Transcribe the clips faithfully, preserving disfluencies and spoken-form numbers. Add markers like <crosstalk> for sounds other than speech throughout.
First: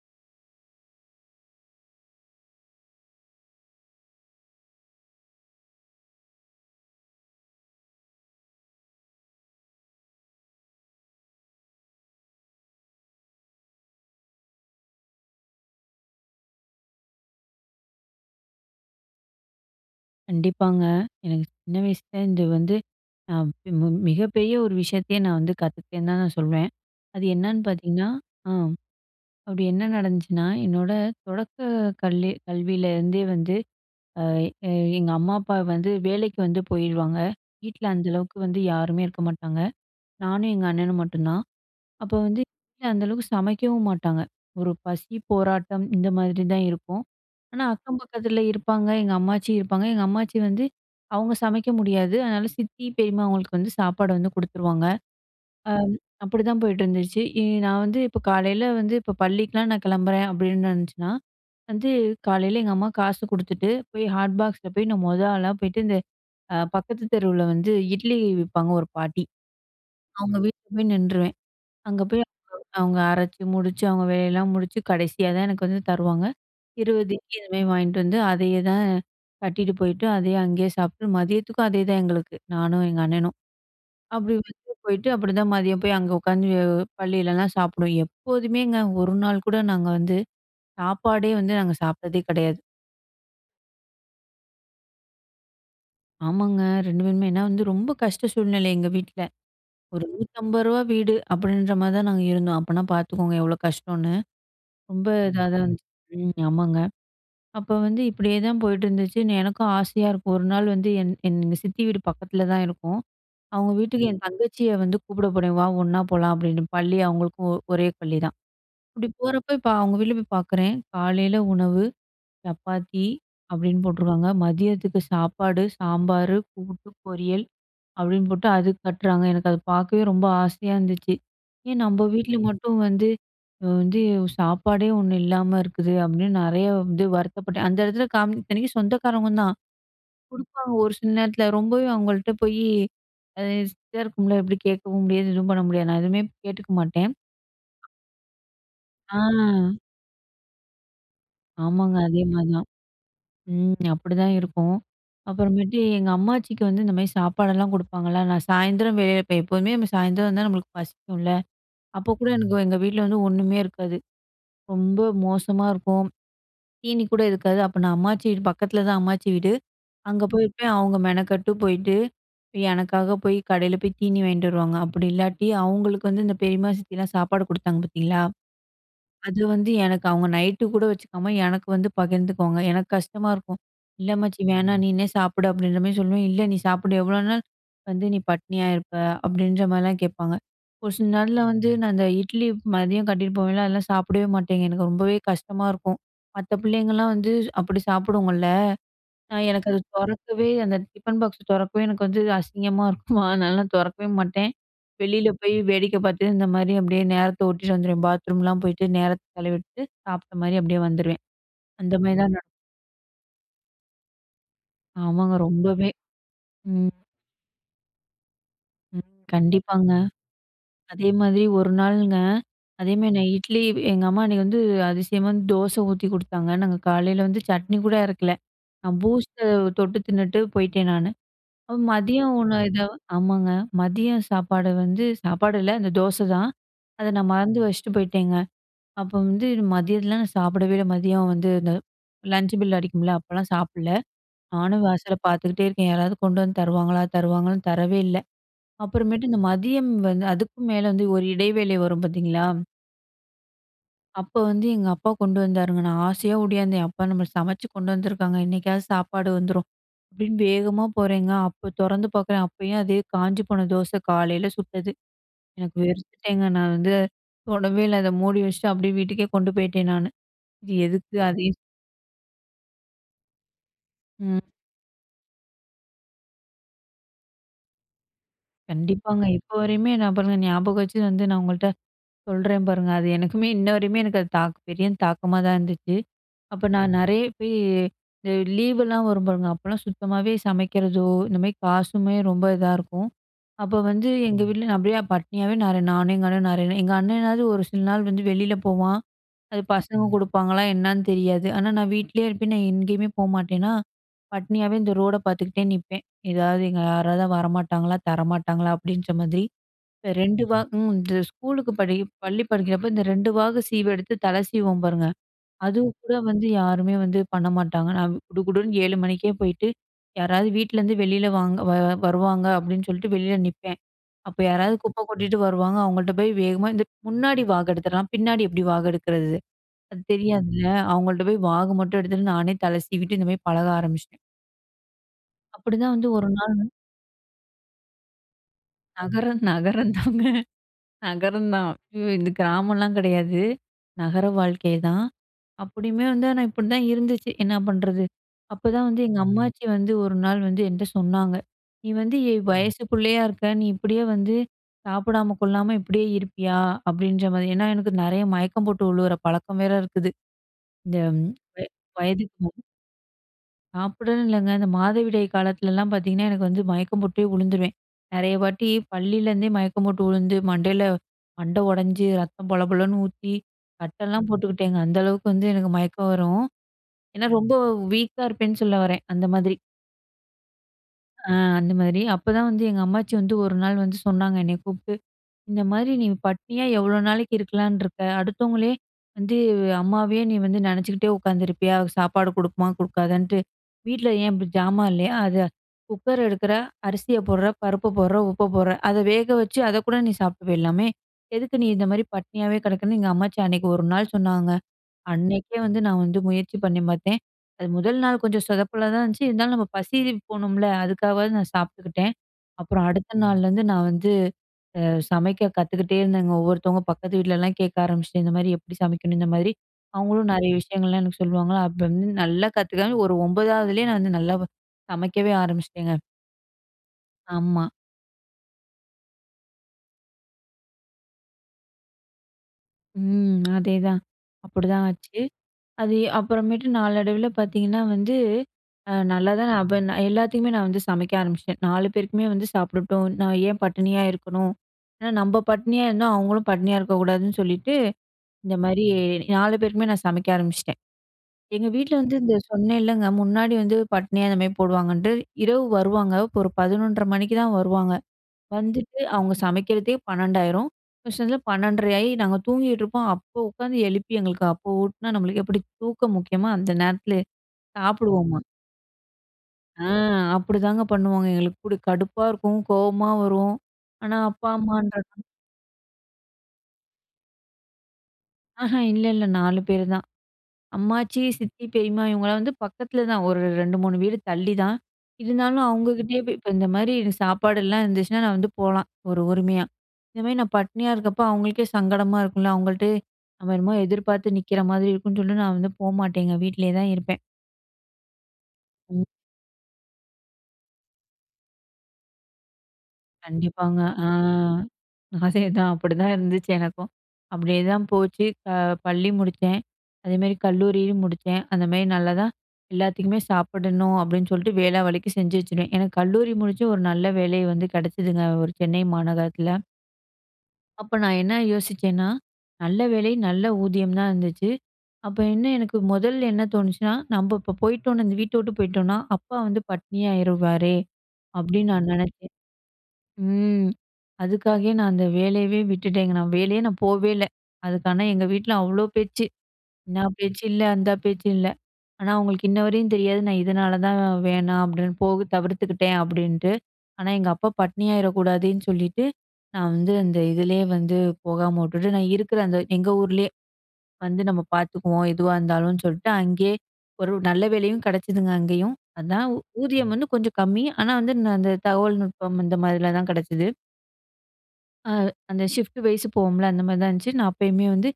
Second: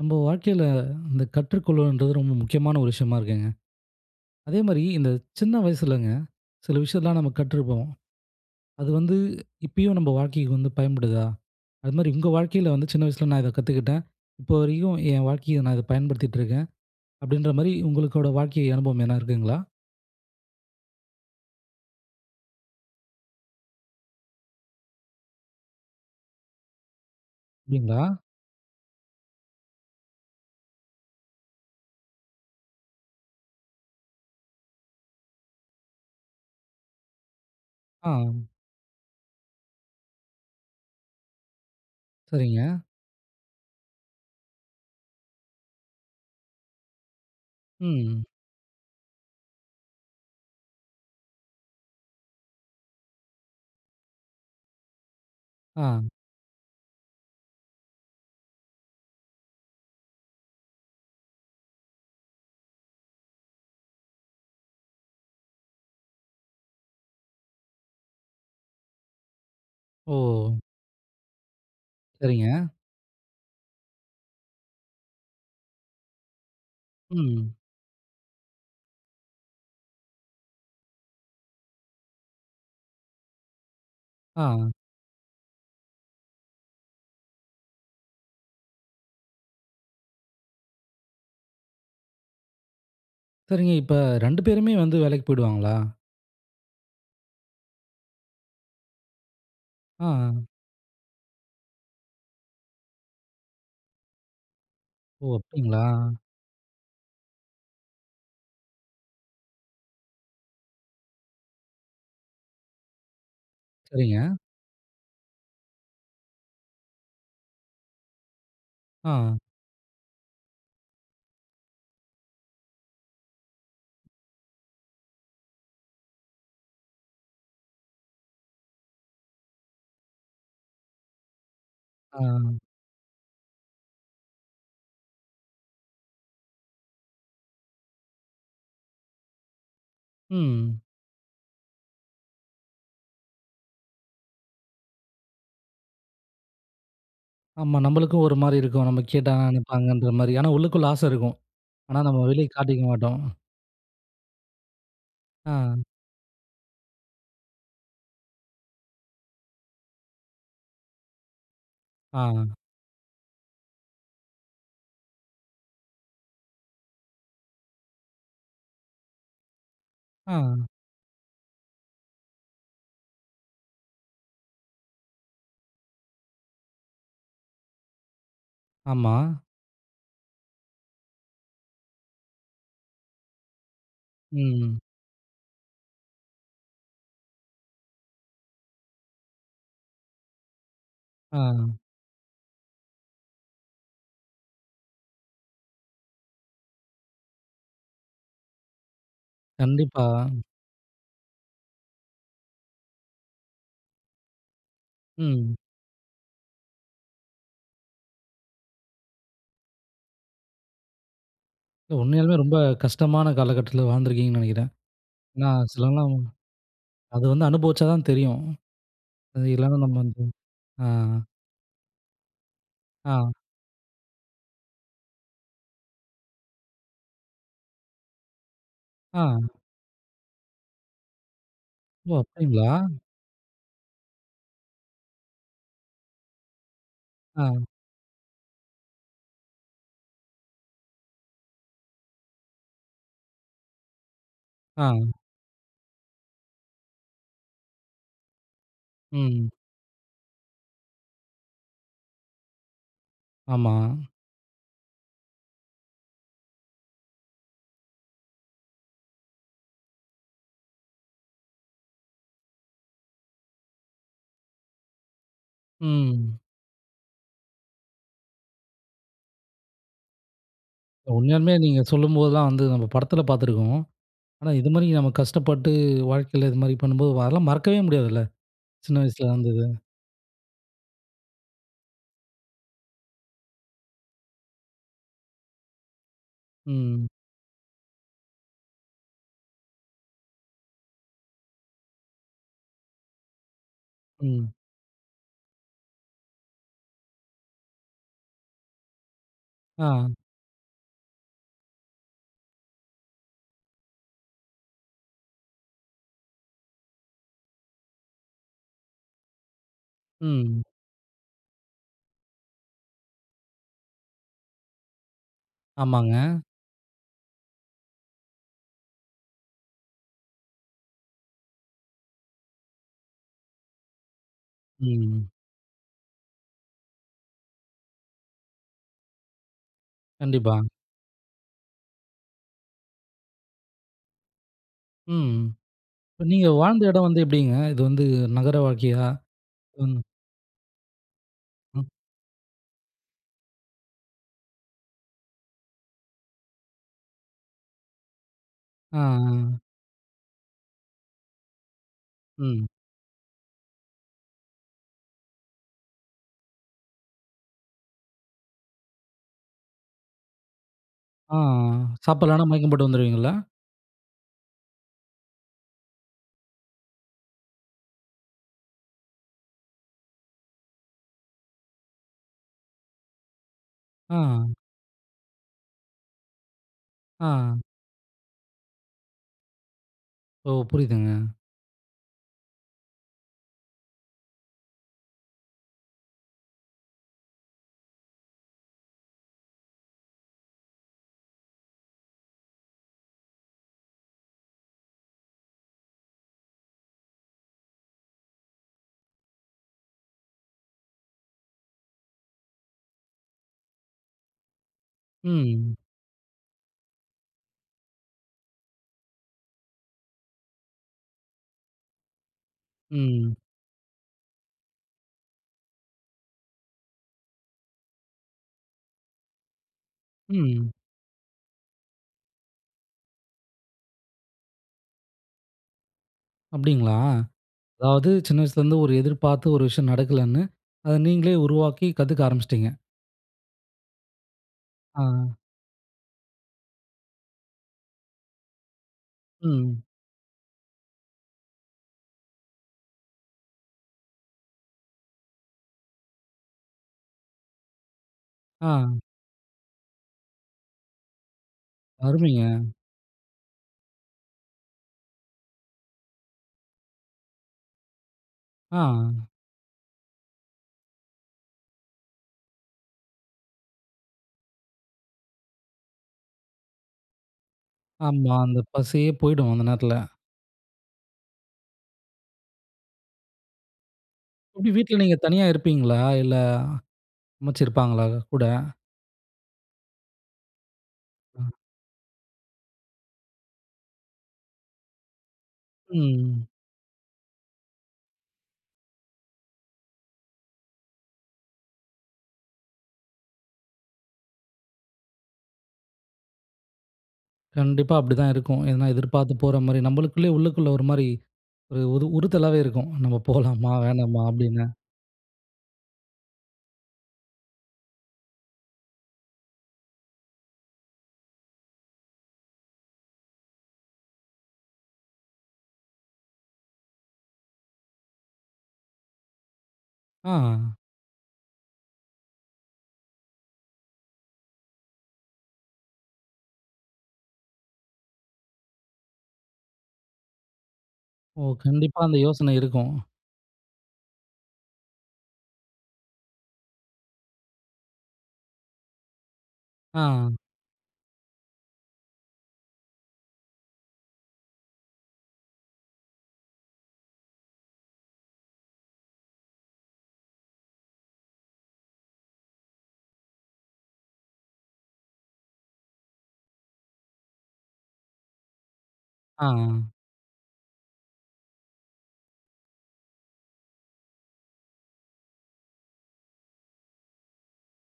நம்ப வாழ்க்கையில இந்த கற்றுக்கொள்ளல்ன்றது ரொம்ப முக்கியமான ஒரு விஷயமா இருக்குங்க. அதே மாரி இந்த சின்ன வயசுலங்க, சில விஷயத்தெல்லாம் நம்ப கற்றுப்போம். அது வந்து இப்பயும் நம்ப வாழ்க்கைக்கு வந்து பயன்படுதா? அது மாரி உங்க வாழ்க்கையில வந்து, "சின்ன வயசுல நான் இதை கத்துக்கிட்டேன். இப்போ வரைக்கும் என் வாழ்க்கையில நான் இத பயன்படுத்திகிட்டுருக்கேன்." அப்டின்ற, மாரி உங்களுக்கோட வாழ்க்கை அனுபவம் எதுன்னா இருக்குங்களா? கண்டிப்பாங்க. எனக்கு சின்ன வயசுலருந்து வந்து அ மி மு மிகப்பெரிய ஒரு விஷயத்தயே நான் வந்து கத்துக்கிட்டேன்னு தான் நான் சொல்வேன். அது என்னன்னு அப்டிங்களா? பாத்தீங்கணா, ஆம், அப்டி என்ன நடந்துச்சுனா, என்னோட தொடக்க கல்லி கல்வியில இருந்தே வந்து, அ எ எங்க அம்மா, அப்பா வந்து வேலைக்கு வந்து போயிருவாங்க. வீட்ல அந்த அளவுக்கு ஆ. வந்து யாருமே இருக்க மாட்டாங்க. நானும், எங்க அண்ணனும் மட்டும் தான். அப்போ வந்து சரிங்க. வீட்டுல அந்த அளவுக்கு சமைக்கவும் மாட்டாங்க. ஒரு பசி போராட்டம், இந்த மாதிரி தான் இருக்கும். ஆனா, அக்கம் ம். பக்கத்துல இருப்பாங்க. எங்க அம்மாச்சி இருப்பாங்க. எங்க அம்மாச்சி வந்து, அவங்க சமைக்க முடியாது. அதுனால சித்தி, பெரியம்மா அவங்களுக்கு வந்து சாப்பாடு வந்து குடுத்துருவாங்க. அ ஆ. அப்டிதான் போயிட்டுருந்துச்சு. இ நான் வந்து இப்ப காலையில வந்து இப்ப பள்ளிக்கலாம் நான் கிளம்புறேன், அப்டின்னு இருந்துச்சுனா, வந்து காலையில எங்க அம்மா காசு குடுத்துட்டு, போய் ஹாட் பாக்ஸில போய் நான் மொத ஆளா போய்ட்டு, இந்த அ பக்கத்து தெருவுல வந்து இட்லி விப்பாங்க ஒரு பாட்டி. அவங்க ஓ! வீட்டுல போய் நின்றுவேன். அங்க போய் சரிங்க. <unintelligible> அவங்க அரைச்சு முடிச்சு, அவங்க வேலையெல்லாம் முடிச்சு கடைசியா தான் எனக்கு வந்து தருவாங்க. இருவது இட்லி இது ம். மாரி வாயின்ட்டு வந்து அதையேதான் கட்டிகிட்டு போயிட்டு, அதையே அங்கேயே சாப்பிட்டு, மதியத்துக்கும் அதேதான் எங்களுக்கு, நானும், எங்க அண்ணனும். அப்டி ஆ. வந்து போயிட்டு அப்டிதான் மதியம் போய் அங்க உட்காந்து அ பள்ளிலலாம் சாப்பிடுவோம். எப்போதுமேங்க! ஒரு நாள் கூட நாங்க வந்து சாப்பாடே வந்து நாங்க சாப்பிட்டதே கிடையாது. சரிங்க. இப்ப ரெண்டு பேருமே வந்து வேலைக்கு போயிடுவாங்களா? ஆமாங்க. ரெண்டு பேருமே. ஏன்னா வந்து ரொம்ப கஷ்ட சூழ்நிலை எங்க வீட்ல. ஒரு ஆ. நூத்தம்பது ரூபா வீடு அப்படின்ற மாதிரி தான் நாங்க இருந்தோம். அப்பன்னா பார்த்துக்கோங்க எவ்ளோ கஷ்டோன்னு. ரொம்ப ஓ! இதா தான் அப்படிங்களா? இருந்துச்சு. ம். ஆமாங்க. அப்ப வந்து இப்படியேதான் போயிட்டுருந்துச்சுன்னு எனக்கும் ஆசையா இருக்கும் ஒரு நாள் வந்து என் என் சித்தி வீடு பக்கத்தில தான் இருக்கும். அவங்க வீட்டுக்கு என் சரிங்க. தங்கச்சிய வந்து கூப்பிட போனேன், "வா ஒண்ணா போலாம்." அப்படின்னு. பள்ளி அவங்களுக்கும் ஒரே பள்ளிதான், இப்படி ஆ. போறப்போ இப்ப அவங்க வீட்ல போய் பார்க்குறேன் காலையில உணவு சப்பாத்தி அப்படின்னு போட்டுருக்காங்க. மதியத்துக்கு சாப்பாடு, சாம்பாரு, கூட்டு, பொரியல் அப்படின்னு போட்டு அதுக்கு கட்றாங்க. எனக்கு அத பார்க்கவே ரொம்ப ஆசையா இருந்துச்சு. ஏன் நம்ம ஆ. வீட்ல மட்டும் வந்து அ வந்து சாப்பாடே ஒண்ணு இல்லாம இருக்குது அப்படின்னு நெறைய இது வந்து வருத்தப்பட்டேன். அந்த இடத்துல கா இத்தனைக்கும் சொந்தக்காரங்க தான். குடுப்பாங்க ம். ஒரு சில நேரத்தில ரொம்பவே அவங்கள்ட்ட போயி அ இதாக இருக்கும்ல எப்படி கேட்கவும் முடியாது எதுவும் பண்ண முடியாது. நான் எதுவுமே கேட்டுக்க மாட்டேன். ஆமா. நம்மளுக்கும் ஒரு மாரி இருக்கும். நம்ம ஆ. கேட்டா என்ன நினைப்பாங்கன்ற மாரி. ஆனா உள்ளுக்குள்ள ஆசை இருக்கும். ஆமாங்க. ஆனா அதே நம்ம வெளிய மாரிதான். காட்டிக்கமாட்டோம். ம். அப்படிதான் இருக்கும். அப்புறமேட்டு ஆ. எங்க அம்மாச்சிக்கு வந்து இந்த மாதிரி சாப்பாடெல்லாம் குடுப்பாங்கல்ல? நான் சாயந்தரம் வெப் போ எப்போவுமே சாயந்தரம் வந்து நம்மளுக்கு பசிக்கும்ல? அப்போ கூட எனக்கு ஆ. எங்க வீட்ல வந்து ஒண்ணுமே இருக்காது. ரொம்ப மோசமா இருக்கும். தீனி கூட இருக்காது. அப்ப நான் அம்மாச்சி வீடு பக்கத்தில தான் அம்மாச்சி வீடு, அங்க ஆ. போயிருப்பேன். அவங்க மெனக்கட்டு போயிட்டு, எனக்காக போய் கடையில போய் தீனி வாங்கிட்டு வருவாங்க. அப்படி இல்லாட்டி அவங்களுக்கு வந்து இந்த பெரியம்மா, சித்தியலாம் சாப்பாடு குடுத்தாங்க பார்த்தீங்களா? ஆமா. அது வந்து எனக்கு அவங்க நைட்‌டு கூட வச்சுக்காம, எனக்கு வந்து பகிர்ந்துக்குவாங்க, எனக்கு கஷ்டமா இருக்கும். இல்ல அம்மாச்சி ம். வேணாம் நீனே சாப்பிடு அப்படின்ற மாரி சொல்லுவேன். இல்ல, நீ சாப்பிடு எவ்ளோ நாள் வந்து நீ பட்டினியா இருப்ப? அப்படின்ற மாதிரிலாம் கேட்பாங்க. ஒரு சில நாள்ல வந்து ஆ. நான் அந்த இட்லி மதியம் கட்டிகிட்டு போவேன்ல அதெல்லாம் சாப்பிடவே மாட்டேங்க. எனக்கு ரொம்பவே கஷ்டமா இருக்கும். மத்த பிள்ளைங்கலாம் வந்து அப்படி சாப்புடுங்கல்ல? நான் எனக்கு அது கண்டிப்பா. தொறக்கவே அந்த டிஃபன் பாக்ஸை தொறக்கவே <chuckles> எனக்கு வந்து அசிங்கமா இருக்குமா, அதனால தொறக்கவே மாட்டேன். வெளியில போயி ம். வேடிக்கை பார்த்துட்டு இந்த மாதிரி, அப்படியே நேரத்த ஒட்டிட்டு வந்துருவேன். பாத்ரூம்லாம் போயிட்டு நேரத்த செலவிட்டு சாப்ட்ட மாரி அப்படியே வந்துருவேன். அந்த உ மாதிரி தான் உண்மையாலுமே ந ரொம்ப கஷ்டமான காலகட்டத்தில வாழ்ந்துருக்கீங்கன்னு நெனைக்கிறேன். ஆமாங்க. ஏன்னா ரொம்பவே சிலவங்லாம் ம். அது வந்து அனுபவிச்சா தான் தெரியும். அது எல்லாமே கண்டிப்பாங்க. நம்ம வந்து ஆ. அதே மாரி ஒரு நாளுங்க, அதேமாரி நான் ஆ. இட்லி எங்க அம்மா அன்னைக்கு வந்து அதிசயமா வந்து தோசை ஊத்தி குடுத்தாங்க. நாங்க காலையில வந்து சட்னி கூட அறைக்கல. நான் ஆ. பூஸ்ட்ட தொட்டு தின்னுட்டு போயிட்டேன், நானு. ஓ! மதியம் உணவு அப்படிங்களா! ஏதோ ஆமாங்க. மதியம் சாப்பாடு வந்து சாப்பாடு இல்ல, அந்த தோசை தான். அத நான் மறந்து ஆ. வச்சிட்டு போயிட்டேங்க. அப்போ வந்து மதியத்துல நான் சாப்பிடவே இல்ல, மதியம் வந்து இந்த லஞ்ச் பெல் அடிக்கும்ல, அப்போலாம் சாப்பிடல. நானும் ஆ. வாசலை பார்த்துக்கிட்டே இருக்கேன், யாராவது கொண்டு வந்து தருவாங்களா தருவாங்களான்னு. தரவே இல்ல! அப்புறமேட்டு இந்த ம். மதியம் வந்து, அதுக்கும் மேல வந்து ஒரு இடைவேளை வரும் பார்த்தீங்களா? ஆமா. அப்ப வந்து எங்க அப்பா கொண்டு வந்தாருங்க. நான் ஆசையா ஓடியாந்தேன். "அப்பா நம்மக்கு சமச்சு கொண்டு வந்துருக்காங்க, இன்னைக்காவது சாப்பாடு வந்துரும்." அப்டின்னு வேகமா போறேங்க. அப்ப தொறந்து பாக்குறேன். அப்பயும் அதே காஞ்சு போன தோச, காலைல சுட்டது. எனக்கு ம். வெறுத்துட்டேங்க, நான் வந்து தொடவே இல்ல. அதை மூடி வச்சிட்டு, அப்டியே வீட்டுக்கே கொண்டு போய்ட்டேன் நானு. இது எதுக்கு அதே உண்மையாலுமே நீங்க சொல்லும்போதுதான் வந்து நம்ம படத்தில பாத்துருக்கோம். ம். ஆனா இது மாரி நம்ம கஷ்டப்பட்டு, வாழ்க்கையில இது மாரி பண்ணும்போது, வ அதெல்லாம் மறக்கவே முடியாதுல்ல, சின்ன கண்டிப்பாங்க, வயசுல இப்ப நடந்தது. வரையுமே நான் பாருங்க, ஞாபகம் வச்சு வந்து, நான் உங்கள்ட்ட சொல்றேன் பாருங்க. அது எனக்குமே, இன்ன வரையுமே, எனக்கு அது தாக் பெரிய தாக்கமா தான் இருந்துச்சு. அப்ப நான் ம். நெறைய போயி இந்த லீவெல்லாம் வரும் பாருங்க, அப்பலாம் சுத்தமாவே சமைக்கிறதோ, இந்த மாரி காசுமே ரொம்ப இதா இருக்கும். அப்போ வந்து, எங்க ம். வீட்ல நான் அப்படியே பட்டினியாவே நெறைய நானும் எங்க அண்ணன் நெறைய நாள் எங்க அண்ணேனாவது, ஒரு சில நாள் வந்து வெளில போவான். அது பசங்க ஆ. குடுப்பாங்களா, என்னான்னு தெரியாது. ஆனா நான் வீட்லயே இருப்பேன். நான் எங்கயுமே போமாட்டேனா, பட்னியாவே இந்த ரோட பாத்துக்கிட்டே நிப்பேன். "எதாவது, எங்க யாராவது வரமாட்டாங்களா? தரமாட்டாங்களா?" அப்படின்ற மாதிரி. இப்போ ரெண்டு வா ம். ம் இந்த ஸ்கூலுக்கு படி பள்ளி படிக்கிறப்போ, இந்த ரெண்டு வாகு சீவு எடுத்து, தலை சீவுவோம் பாருங்க. அதுவும் கூட ஆமாங்க. வந்து, யாருமே வந்து பண்ண மாட்டாங்க. நான் குடுகுடுன்னு ஏழு மணிக்கே போயிட்டு, யாராவது வீட்லருந்து வெளில வாங்க வ வருவாங்க, அப்டின்னு சொல்லிட்டு, வெளியில நிப்பேன். அப்போ யாராவது குப்ப ம். கொட்டிட்டு வருவாங்க. அவுங்கள்ட்ட போய் வேகமா இந்த முன்னாடி வாகெடுத்துடலாம், பின்னாடி எப்படி வாகெடுக்கிறது? அது கண்டிப்பா. தெரியாதுல, அவுங்கள்ட்ட போய் வாகு மட்டும் எடுத்துட்டு, நானே தல சீவிட்டு, இந்த மாரி பழக ஆரம்பிச்சிட்டேன். ம். அப்படி தான் வந்து இப்ப ஒரு நீங்க நாள் வாழ்ந்த இடம் வந்து எப்படீங்க? இது வந்து நகர வாழ்க்கையா? நகரம் நகரம் ம். தாங்க! நகரம் தான். ம். இது கிராமம்லாம் கெடையாது. நகர வாழ்க்கைதான். அப்படியுமே வந்து, ஆனா இப்படி தான் இருந்துச்சு. என்னா பண்ணுறது? அப்பதான் ஆ, வந்து எங்க ஆ. அம்மாச்சி வந்து ஒரு நாள் வந்து என்ட்ட சொன்னாங்க, "நீ வந்து எ ம். வயசு பிள்ளையா இருக்க. நீ இப்படியே வந்து சாப்பிடாம, கொள்ளாம இப்படியே இருப்பியா? அப்படீன்ற மாதிரி. ஏன்னா, எனக்கு நெறைய மயக்கம் போட்டு வுழுவுற பழக்கம் வேற இருக்குது. இந்த ம் ஆ, ஆ. வ வயதுக்கு சாப்பிடலன்னா மு மயக்கம் போட்டு விழுந்துருவீங்களா? சாப்பிடணும்ன்னு இல்லைங்க. இந்த மாதவிடாய் காலத்துலலாம் பார்த்தீங்கன்னா, எனக்கு வந்து மயக்கம் போட்டே வுழுந்துருவேன். நெறைய வாட்டி பள்ளியிலேருந்தே மயக்கம் போட்டு உழுந்து, மண்டையில மண்ட ஒடைஞ்சு, ரத்தம் பொலபொலன்னு ஊத்தி, கட்டல்லாம் ஆ. போட்டுக்கிட்டேங்க. அந்த அளவுக்கு வந்து எனக்கு மயக்கம் வரும். ஏன்னா ரொம்ப ஆ. வீக்கா இருப்பேன்னு சொல்ல வரேன். அந்த மாதிரி. ஓ! புரியுதுங்க. அ அந்த மாதிரி. அப்பதான் வந்து எங்க அம்மாச்சி வந்து ஒரு நாள் வந்து சொன்னாங்க, என்னைய கூப்ட்டு. இந்த மாதிரி நீ பட்டினியா எவ்வளோ நாளைக்கு இருக்கலாம்ன்னு இருக்க? அடுத்தவங்களே வந்து அம்மாவையே நீ வந்து நெனைச்சுக்கிட்டே உட்காந்துருப்பியா? அது சாப்பாடு குடுக்குமா குடுக்காதான்ட்டு? வீட்ல ஏன் இப்படி ஜாமான் இல்லையா? அத குக்கர் எடுக்குற, அரிசிய போடுற, பருப்ப போடுற, உப்ப போடுற அத வேக வச்சு அதக்கூட நீ சாப்பிட்டு போயிரலாமே. எதுக்கு நீ இந்த மாரி பட்டினியாவே கெடக்குறன்னு, எங்க அம்மாச்சி அன்னைக்கு ஒரு நாள் சொன்னாங்க. அன்னைக்கே ம். வந்து நா வந்து முயற்சி பண்ணி பார்த்தேன். அது முதல் நாள் கொஞ்சம் சொதப்பலா தான் இருந்துச்சு. இருந்தாலும் நம்ம பசி <unintelligible> போகணும்ல்ல? அதுக்காகவாவது நான் சாப்பிட்டுக்கிட்டேன். அப்புறம் அடுத்த ம். நாள்லருந்து நா வந்து அ சமைக்க கத்துக்கிட்டே இருந்தேங்க. ஒவ்வொருத்தவங்க பக்கத்து வீட்லலாம் கேட்க ஆரம்பிச்சுட்டேன். "இந்த மாரி எப்படி சமைக்கணும்?" இந்த மாதிரி அவங்களும் நெறைய ம். விஷயங்கள்லாம் எனக்கு சொல்லுவாங்க. அப்பருந்து நல்லா கத்துக்கனேங்க, ஒரு ஒம்பதாவதுலேயே நா வந்து நல்லா வ சமைக்கவே ஆரம்பிச்சிட்டேங்க. அப்டீங்களா! ஆமா. அதாவது சின்ன வயசுலருந்து, ஒரு எதிர்பார்த்து, ஒரு விஷயம் நடக்கலன்னு, அதை நீங்களே உருவாக்கி, கத்துக்க ஆரம்பிச்சுட்டீங்க. ம். அதேதான். அப்பிடிதான் ஆச்சு. ஆ. அது அப்புறமேட்டு நாளடைவுல பாத்தீங்கன்னா வந்து, அ நல்லா தான் அப்ப ம். நான் எல்லாத்துக்குமே நான் வந்து சமைக்க ஆரம்பிச்சிட்டேன். நாலு பேருக்குமே வந்து சாப்பிடட்டும், "நான் ஏன் பட்டினியா இருக்கணும்?" ஏன்னா, நம்ப பட்டினியா இருந்தா, அவுங்களும் பட்டினியா இருக்கக்கூடாதுன்னு சொல்லிட்டு, இந்த மாரி, ஆ. நாலு பேருக்குமே நான் சமைக்க ஆரம்பிச்சுட்டேன். எங்க வீட்ல வந்து, இந்த அருமைங்க! சொன்னேன்லங்க, முன்னாடி வந்து, பட்னி அந்த மாரி போடுவாங்கன்ட்டு. இரவு வருவாங்க. இரவு ஒரு பதினொன்றரை மணிக்கு தான் வருவாங்க. வந்துட்டு, ஆ. அவுங்க சமைக்கிறதே பன்னெண்டாயிரும் ஒரு சில நேரத்துல பன்னெண்டரை ஆயி நாங்க தூங்கிட்டு இருப்போம். அப்போ உக்காந்து எழுப்பி எங்களுக்கு அப்போ ஊட்டுனா, நம்மளுக்கு எப்படி? தூக்கம் முக்கியமா? அந்த நேரத்துல ஆமா, சாப்பிடுவோமா? அந்த பசியே போயிடும், அந்த அ நேரத்துல. அப்படி தாங்க பண்ணுவாங்க. எங்களுக்கு கூட கடுப்பா இருக்கும், கோவமா வரும். ஆனா அப்பா எப்பிடி அம்மான்ற வீட்ல நீங்க தனியா இருப்பீங்களா? இல்ல, அம்மாச்சி இருப்பாங்களா, கூட? ஆஹ்ம் இல்ல, இல்ல. நாலு பேரு தான். அம்மாச்சி, ம். சித்தி, பெரியம்மா இவுங்கலாம் வந்து, பக்கத்துல தான். ஒரு ரெண்டு, மூணு வீடு தள்ளி தான். இருந்தாலும், அவுங்க கிட்டேயே போய் ம். இப்போ இந்த மாரி சாப்பாடுலாம் இருந்துச்சுனா, நான் வந்து போலாம், ஒரு உரிமையா. இந்தமாரி, நான் பட்டினியா இருக்கப்போ, அவுங்களுக்கே சங்கடமா இருக்கும்ல! அவுங்கள்ட்ட நம்ம என்னமோ எதிர்பாத்து நிக்கிற மாதிரி இருக்குன்னு சொல்லிட்டு, நான் வந்து போமாட்டேங்க, வீட்லயே தான் இருப்பேன். கண்டிப்பா அப்டித்தான் இருக்கும். ஏனா ம். எதிர்பார்த்து போற மாரி. நம்பளுக்குள்ளயே, உள்ளுக்குள்ள ஒரு மாரி ஒரு ஒரு உறுத்தலாவே இருக்கும். நம்ம போலாமா, கண்டிப்பாங்க. அ. வேணாமா அப்படின்னு. அதேதான், <chuckles> அப்படிதான் இருந்துச்சு எனக்கும். அப்படியேதான் போச்சு. க பள்ளி முடிச்சேன். அதேமாரி கல்லூரியும் முடிச்சேன். அந்த மாரி நல்லாதான். எல்லாத்துக்குமே சாப்பிடணும் அப்படின்னு சொல்ட்டு, வேளா வேளைக்கு செஞ்சு வச்சுருவேன். எனக்கு கல்லூரி முடிச்சு ஒரு நல்ல வேலை வந்து கெடச்சுதுங்க. ஒரு சென்னை மாநகரத்துல. ஆங். அப்ப நான் என்ன யோசிச்சேன்னா. நல்ல வேலை, நல்ல ஊதியம் தான் இருந்துச்சு. அப்ப இன்னும் எனக்கு மொதல என்ன தோணுச்சுனா, நம்ப இப்போ போய்ட்டோம்னா, இந்த வீட்ட விட்டு போய்ட்டோம்னா, அப்பா வந்து பட்டினியாயிருவாரே, ஒ! அப்படின்னு நான் கண்டிப்பா அந்த நெனைச்சேன். யோசன இருக்கும். ம். அதுக்காகவே நான் அந்த வேலையவே விட்டுட்டேங்க. நான் வேலையே நான் போவே இல்ல. அதுக்கு ஆனா எங்க வீட்டுல அவ்ளோ பேச்சு. என்னா ஆங். பேச்சு இல்ல. அந்த பேச்சு இல்ல. ஆனா அவங்களுக்கு இன்னவரையும் தெரியாது. நான் இதனால தான், வேணாம் அப்படின்னு போக தவிர்த்துக்கிட்டேன் அப்படின்ட்டு. ஆனா எங்க அப்பா பட்டினியாயிர கூடாதுன்னு சொல்லிட்டு நான் வந்து அந்த இதுலயே வந்து போகாமவுட்டுட்டு, நான் இருக்கிற அந்த எங்க ஊர்லயே வந்து நம்ம பார்த்துக்குவோம், எதுவா இருந்தாலும் சொல்ட்டு. அங்கயே, ஒரு நல்ல வேலையும் கிடைச்சுதுங்க அங்கயும். அதான் ஆங். ஊதியம் வந்து கொஞ்சம் கம்மி, ஆனா வந்து ந அந்த தகவல் நுட்பம் இந்த மாரிலதான் கெடைச்சிது. அ அந்த ஷிஃப்ட் வைஸ் போவோம்ல? அந்த மாரிதான் இருந்துச்சு. நான் அப்பயுமே வந்து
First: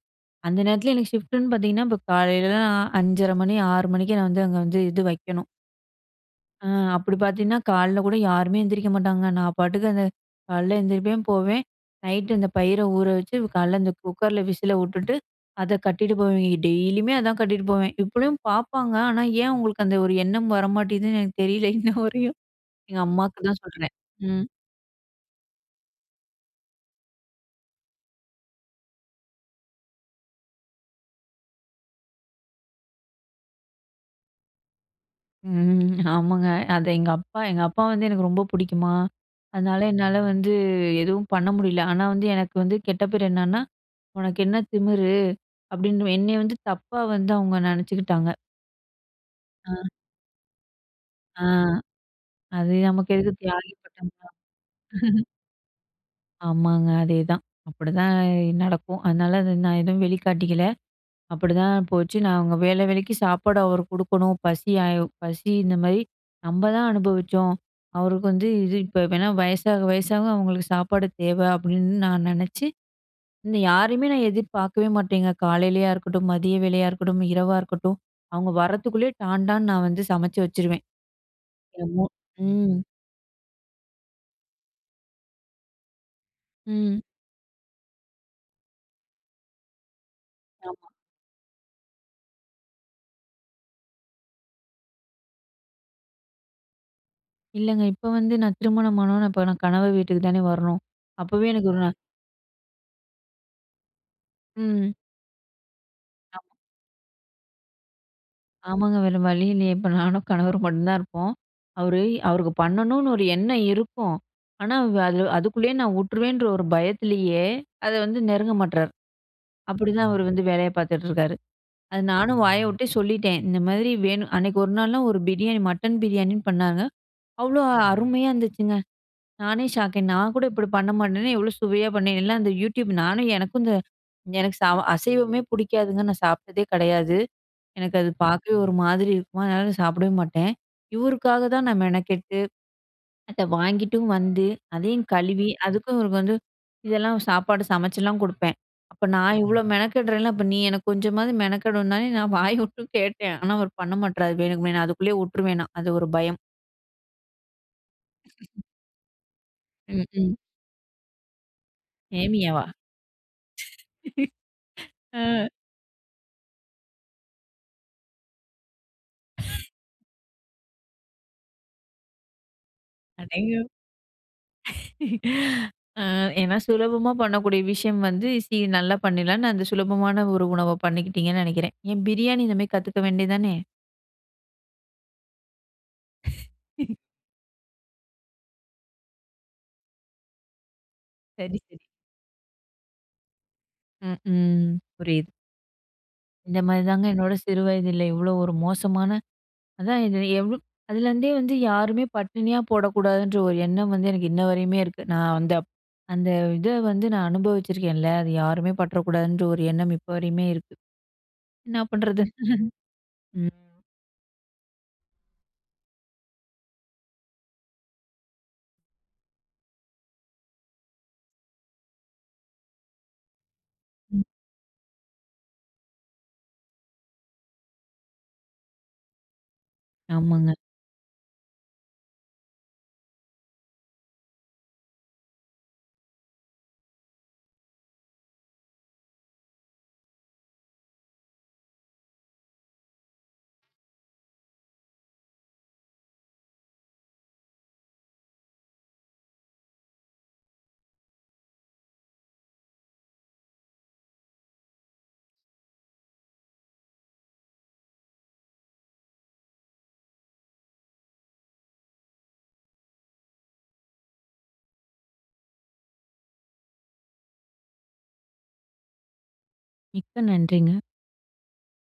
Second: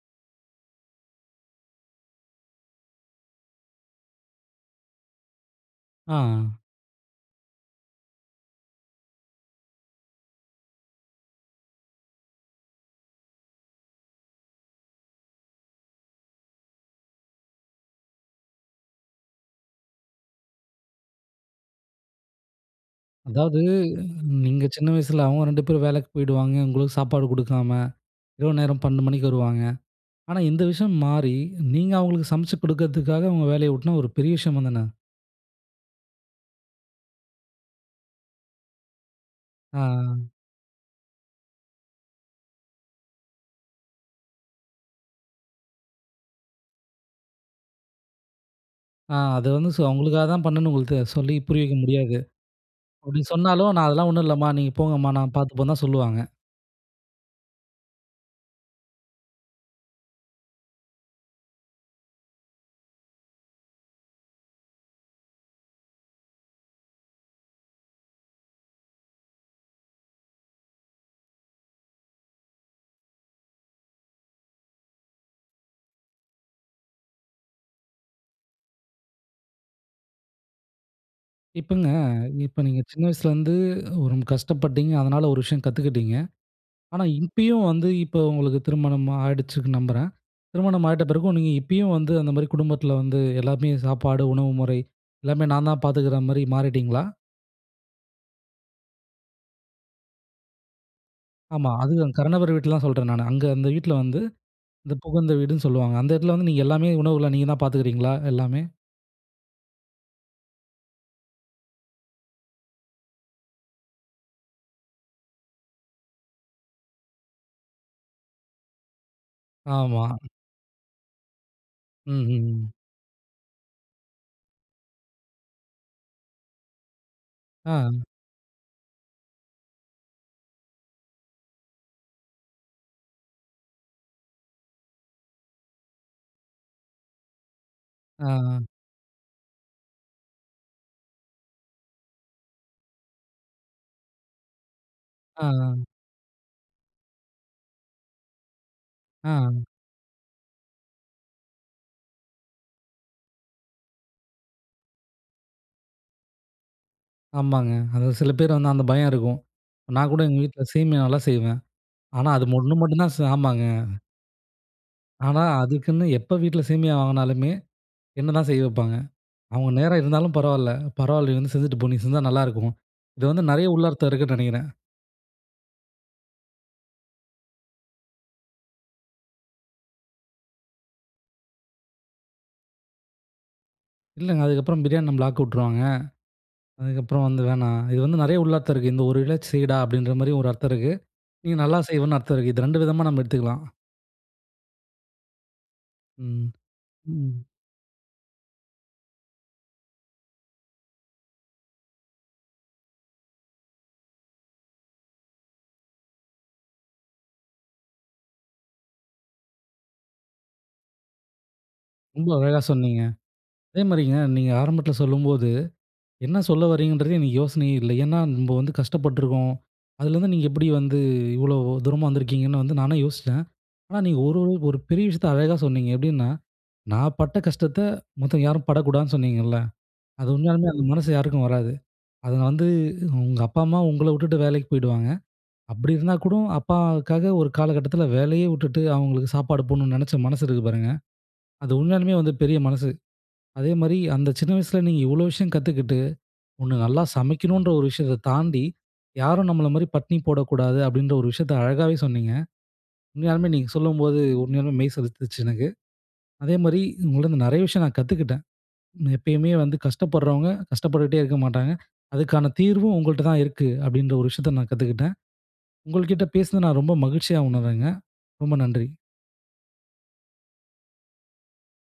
அந்த நேரத்துல எனக்கு ஷிஃப்டுன்னு பார்த்தீங்கன்னா, இப்ப காலையிலலாம் அஞ்சரை மணி, ஆறு மணிக்கு நான் வந்து அங்க வந்து இது வைக்கணும். ஆ. அ அப்டி பார்த்தீங்கன்னா, கால்ல கூட யாருமே எந்திரிக்க மாட்டாங்க. நான் பாட்டுக்கு அந்த கால்ல எந்திரிப்பேன், போவேன். நைட்‌டு அந்த பயிர ஊற வச்சு, கால்ல அந்த குக்கர்ல விசில வுட்டுட்டு, அத கட்டிட்டு போவேன். டெய்லியுமே அதான் கட்டிட்டு போவேன். இப்பயும் பார்ப்பாங்க, ஆனா, ஏன் அவங்களுக்கு அந்த ஒரு எண்ணம் வரமாட்டேங்குதுன்னு எனக்கு தெரியல <chuckles> இன்னவரையும். எங்க அம்மாக்கு தான் அதாவது சொல்றேன். ம். நீங்க சின்ன வயசில அவங்க ரெண்டு பேரும் வேலைக்கு போய்டுவாங்க. உங்களுக்கு சாப்பாடு குடுக்காம. இரவு நேரம் பன்னெண்டு மணிக்கு வருவாங்க. ஆனா, இந்த விஷயம் மாறி, நீங்க அவங்களுக்கு சமைச்சு குடுக்கறதுக்காக உங்க வேலையை உட்ன்னா ஒரு பெரிய விஷயம் தானே. ம். ஆமாங்க. அத எங்க அப்பா எங்க அப்பா வந்து எனக்கு ரொம்ப புடிக்குமா, ஆ அதனால என்னால அ. வந்து எதுவும் பண்ண முடியல. ஆனா வந்து, எனக்கு வந்து கெட்ட பேர் என்னன்னா? "உனக்கு என்ன திமிரு?" அப்டின்னு என்னைய வந்து தப்பா வந்து அவங்க நெனைச்சுக்கிட்டாங்க. ஆ. அத வந்து அ. சொ உங்களுக்காக தான் பண்ணுன்னு அவங்களுக்கு சொல்லி ஆ. புரிய வைக்க முடியாது. அது நமக்கு அப்டி எதுக்கு சொன்னாலும் நான் அதெல்லாம் ஒண்ணும் தியாகிப்பட்டம்லாம். இல்லம்மா, நீங்க போங்கம்மா <chuckles> நான் பார்த்துப்பன்னு தான் சொல்லுவாங்க. ஆமாங்க அதேதான். அப்டிதான் நடக்கும். அதனால நான் எதுவும் வெளிக்காட்டிக்கில. அப்படிதான் போச்சு. நான் அவங்க வேள வேளைக்கு சாப்பாடு அவரு குடுக்கணும். பசியா பசி இந்தமாரி நம்ப தான் அனுபவிச்சோம். அவருக்கு வந்து இது இப்ப வேணா. வயசாக வயசாக அவங்களுக்கு சாப்பாடு தேவ அப்டின்னு நான் நெனச்சு, இந்த யாரையுமே நான் எதிர்பார்க்கவே மாட்டேங்க. காலையிலேயா இருக்கட்டும், மதிய வேளையா இருக்கட்டும், இரவா இருக்கட்டும், அவங்க வரத்துக்குள்ளே டான் டான்னு நான் வந்து சமைச்சு வச்சுருவேன். இப்பங்க, <unintelligible> இப்ப நீங்க ம். சின்ன வயசுலேருந்து ரொம்ப கஷ்டப்பட்டீங்க. அதனால ஒரு விஷயம் கத்துக்கிட்டீங்க. ம். ஆனா, இப்பயும் வந்து இப்ப உங்களுக்கு திருமணம் ஆயிடுச்சுன்னு நம்புறேன். திருமணம் ஆமா. ஆயிட்ட பிறகும், நீங்க இப்பயும் வந்து அந்த மாரி குடும்பத்தில வந்து எல்லாமே சாப்பாடு, உணவு முறை எல்லாமே நான் தான் பார்த்துக்கிற மாரி மாறிட்டீங்களா? இல்லங்க, இப்ப வந்து நான் திருமணம் ஆனவொனே இப்ப நான் கணவர் வீட்டுக்கு தானே வரணும். அப்பவே எனக்கு ஆமா. ஒரு நா அது தான். கணவர் வீட்லதான் சொல்றேன் நானு. அங்க அந்த வீட்ல வந்து, ம். இந்த புகுந்த வீடுன்னு சொல்லுவாங்க. அந்த எடத்தில வந்து ஆமா. நீங்க எல்லாமே உணவுகள நீங்க தான் பாத்துக்குறீங்களா, எல்லாமே? ஆமாங்க, வேற வழி இல்லையே, இப்ப நானும் கணவரும் மட்டும் தான் இருப்போம். அவரு அவருக்கு பண்ணணும்னு ஒரு எண்ணம் இருக்கும். ஆனா வ அதுல அதுக்குள்ளேயே நான் வுட்டுருவேன்ற ஒரு பயத்திலேயே, அத வந்து நெருங்க மாட்றாரு. ஆமா. அப்பிடிதான் அவரு வந்து வேலைய பார்த்துட்டு இருக்காரு. அது நானும் வாய ம்ஹ்ம். விட்டே சொல்லிட்டேன். இந்த மாரி வேணும் அன்னைக்கு ஒரு நாள்லாம் ஒரு பிரியாணி மட்டன் பிரியாணின்னு பண்ணாங்க. அவ்ளோ ஆங். அருமையா இருந்துச்சுங்க! நானே ஷாக். நான் கூட இப்டி பண்ண மாட்டேனே! எவ்ளோ சுவையா பண்ணி. எல்லாம் அந்த யூடியூப். நானும் எனக்கும் இந்த, எனக்கு சாவ அசைவமே பிடிக்காதுங்க. நான் சாப்பிட்டதே கெடையாது. எனக்கு அத ஆ, பார்க்கவே ஆங். ஒரு மாதிரி இருக்குமா, அதனால நான் சாப்பிடவே மாட்டேன். இவருக்காக தான் நான் மெனக்கெட்டு, அத வாங்கிட்டும் வந்து அதையும் ஆ, கழுவி, ஆங். அதுக்கும் இவரு வந்து, இதெல்லாம் சாப்பாடு சமைச்சுலாம் குடுப்பேன். அப்ப நான் ஆம். இவ்ளோ மெனக்கெடுறேன்ல? அப்ப நீ எனக்கு கொஞ்சமாவது மெனக்கெடனுந்தானேன்னு நான் வாய விட்டும் கேட்டேன். ஆனா, அவரு பண்ண மாட்றாரு, வேணுக்குமே. நான் அதுக்குள்ளேயே விட்டுருவேனாம், அது ஒரு பயம். ஆமாங்க. அது சில பேரு <laughs> வந்து அந்த பயம் இருக்கும். ம், நான் கூட ம். எங்க வீட்ல சேமியா நல்லா செய்வேன். ஆனா அது சேமியாவா? ஒண்ணு மட்டும் தான் ச ஆமாங்க. <laughs> அ. ஆனா அதுக்குன்னு எப்போ வீட்ல சேமியா வாங்குனாலுமே, என்ன தான் செய்ய வைப்பாங்க. <laughs> அவங்க நேரம் இருந்தாலும் பரவாயில்ல, "பரவாயில்ல நீ வந்து செஞ்சுட்டு போ. நீ செஞ்சா நல்லாயிருக்கும்." இது வந்து நெறைய அடேங்கப் உள்ளர்த்தம் இருக்குன்னு நெனைக்கிறேன். <laughs> அ ஏன்னா சுலபமா பண்ணக்கூடிய விஷயம் வந்து, சி நல்லா பண்ணிடலாம்னு அந்த சுலபமான ஒரு உணவ பண்ணிக்கிட்டிங்கன்னு நெனைக்கிறேன். ஏன் பிரியாணி இந்த மாதிரி கத்துக்க வேண்டியது தானே! இல்லங்க, அதுக்கப்புறம் பிரியாணி நம்பள ஆக்க விட்டுருவாங்க. <laughs> அதுக்கப்புறம், வந்து வேணாம் இது வந்து நெறைய உளார்த்தம் இருக்கு. இந்த ஒரு இழ செய்யடா அப்படின்ற மாதிரி ஒரு அர்த்தம் இருக்கு. நீ சரி, நல்லா சரி. செய்வேன்னு அர்த்தம் இருக்கு. இது ரெண்டு விதமா நம்ப எடுத்துக்கலாம். ம், ம், புரியுது. ம், இந்த மாதிரி தாங்க என்னோட ம். சிறு வயதுல இவ்வளவு ஒரு மோசமான அதான். இது எவ்ளோ, அதுலேருந்தே வந்து யாருமே பட்டினியா போடக்கூடாதுன்ற ஒரு எண்ணம் வந்து எனக்கு, இன்ன வரையுமே இருக்கு. நா வந்து அந்த இத வந்து அனுபவிச்சிருக்கேன் இல்லையா? அத யாருமே பட்டுட கூடாதுன்ற ஒரு எண்ணம் இப்ப வரையுமே இருக்கு. என்ன பண்ணுறது? ரொம்ப அழகா சொன்னீங்க. <chuckles> ம். அதேமாதிரிங்க, நீங்க ஆரம்பத்துல சொல்லும்போது என்ன சொல்ல வரீங்கன்றதே எனக்கு யோசனையே இல்ல. ஏன்னா, நம்ப வந்து கஷ்டப்பட்டுருக்கோம். அதுலேருந்து நீங்க எப்படி வந்து இவ்வளவு தூரமா வந்திருக்கீங்கன்னு வந்து நானும் யோசிச்சேன். ஆனா, நீங்க ம். ஒரு ஒரு ஒரு பெரிய விஷயத்த அழகா சொன்னீங்க. எப்படின்னா, நான் பட்ட கஷ்டத்த மத்தவங்க யாரும் படக்கூடாதுன்னு சொன்னீங்கல்ல. அது ஆமாங்க. உண்மையாலுமே அந்த மனசு யாருக்கும் வராது. அதுங்க வந்து உங்க அப்பா, அம்மா உங்கள விட்டுட்டு வேலைக்கு போயிடுவாங்க. அப்படி இருந்தா கூட அப்பாவுக்காக ஒரு காலகட்டத்துல வேலையே விட்டுட்டு அவங்களுக்கு சாப்பாடு போடணும்னு நினைச்ச மனசு இருக்கு பாருங்க. அது உண்மையாலுமே வந்து பெரிய மனசு. அதேமாதிரி, அந்த சின்ன வயசுல நீங்க இவ்வளவு விஷயம் கத்துக்கிட்டு ஒண்ணு நல்லா சமைக்கணுன்ற ஒரு விஷயத்த தாண்டி யாரும் நம்பள மாதிரி பட்னி போடக்கூடாது. அப்படின்ற ஒரு விஷயத்த அழகாகவே சொன்னீங்க. உண்மையாலுமே நீங்க சொல்லும்போது, உண்மையாலுமே மெய் சிலுத்துச்சு எனக்கு. அதேமாதிரி உங்கள்கிட்டேந்து நெறைய விஷயம் நான் கத்துக்கிட்டேன். எப்பயுமே வந்து கஷ்டப்படுறவங்க கஷ்டப்பட்டுட்டுகிட்டே இருக்க மாட்டாங்க. அதுக்கான தீர்வும் உங்கள்கிட்ட தான் இருக்கு. அப்படின்ற ஒரு விஷயத்த நான் கத்துக்கிட்டேன். உங்கள்கிட்ட பேசினது, நான் ரொம்ப மகிழ்ச்சியா உணர்றேங்க. ரொம்ப நன்றி. மிக்க நன்றிங்க.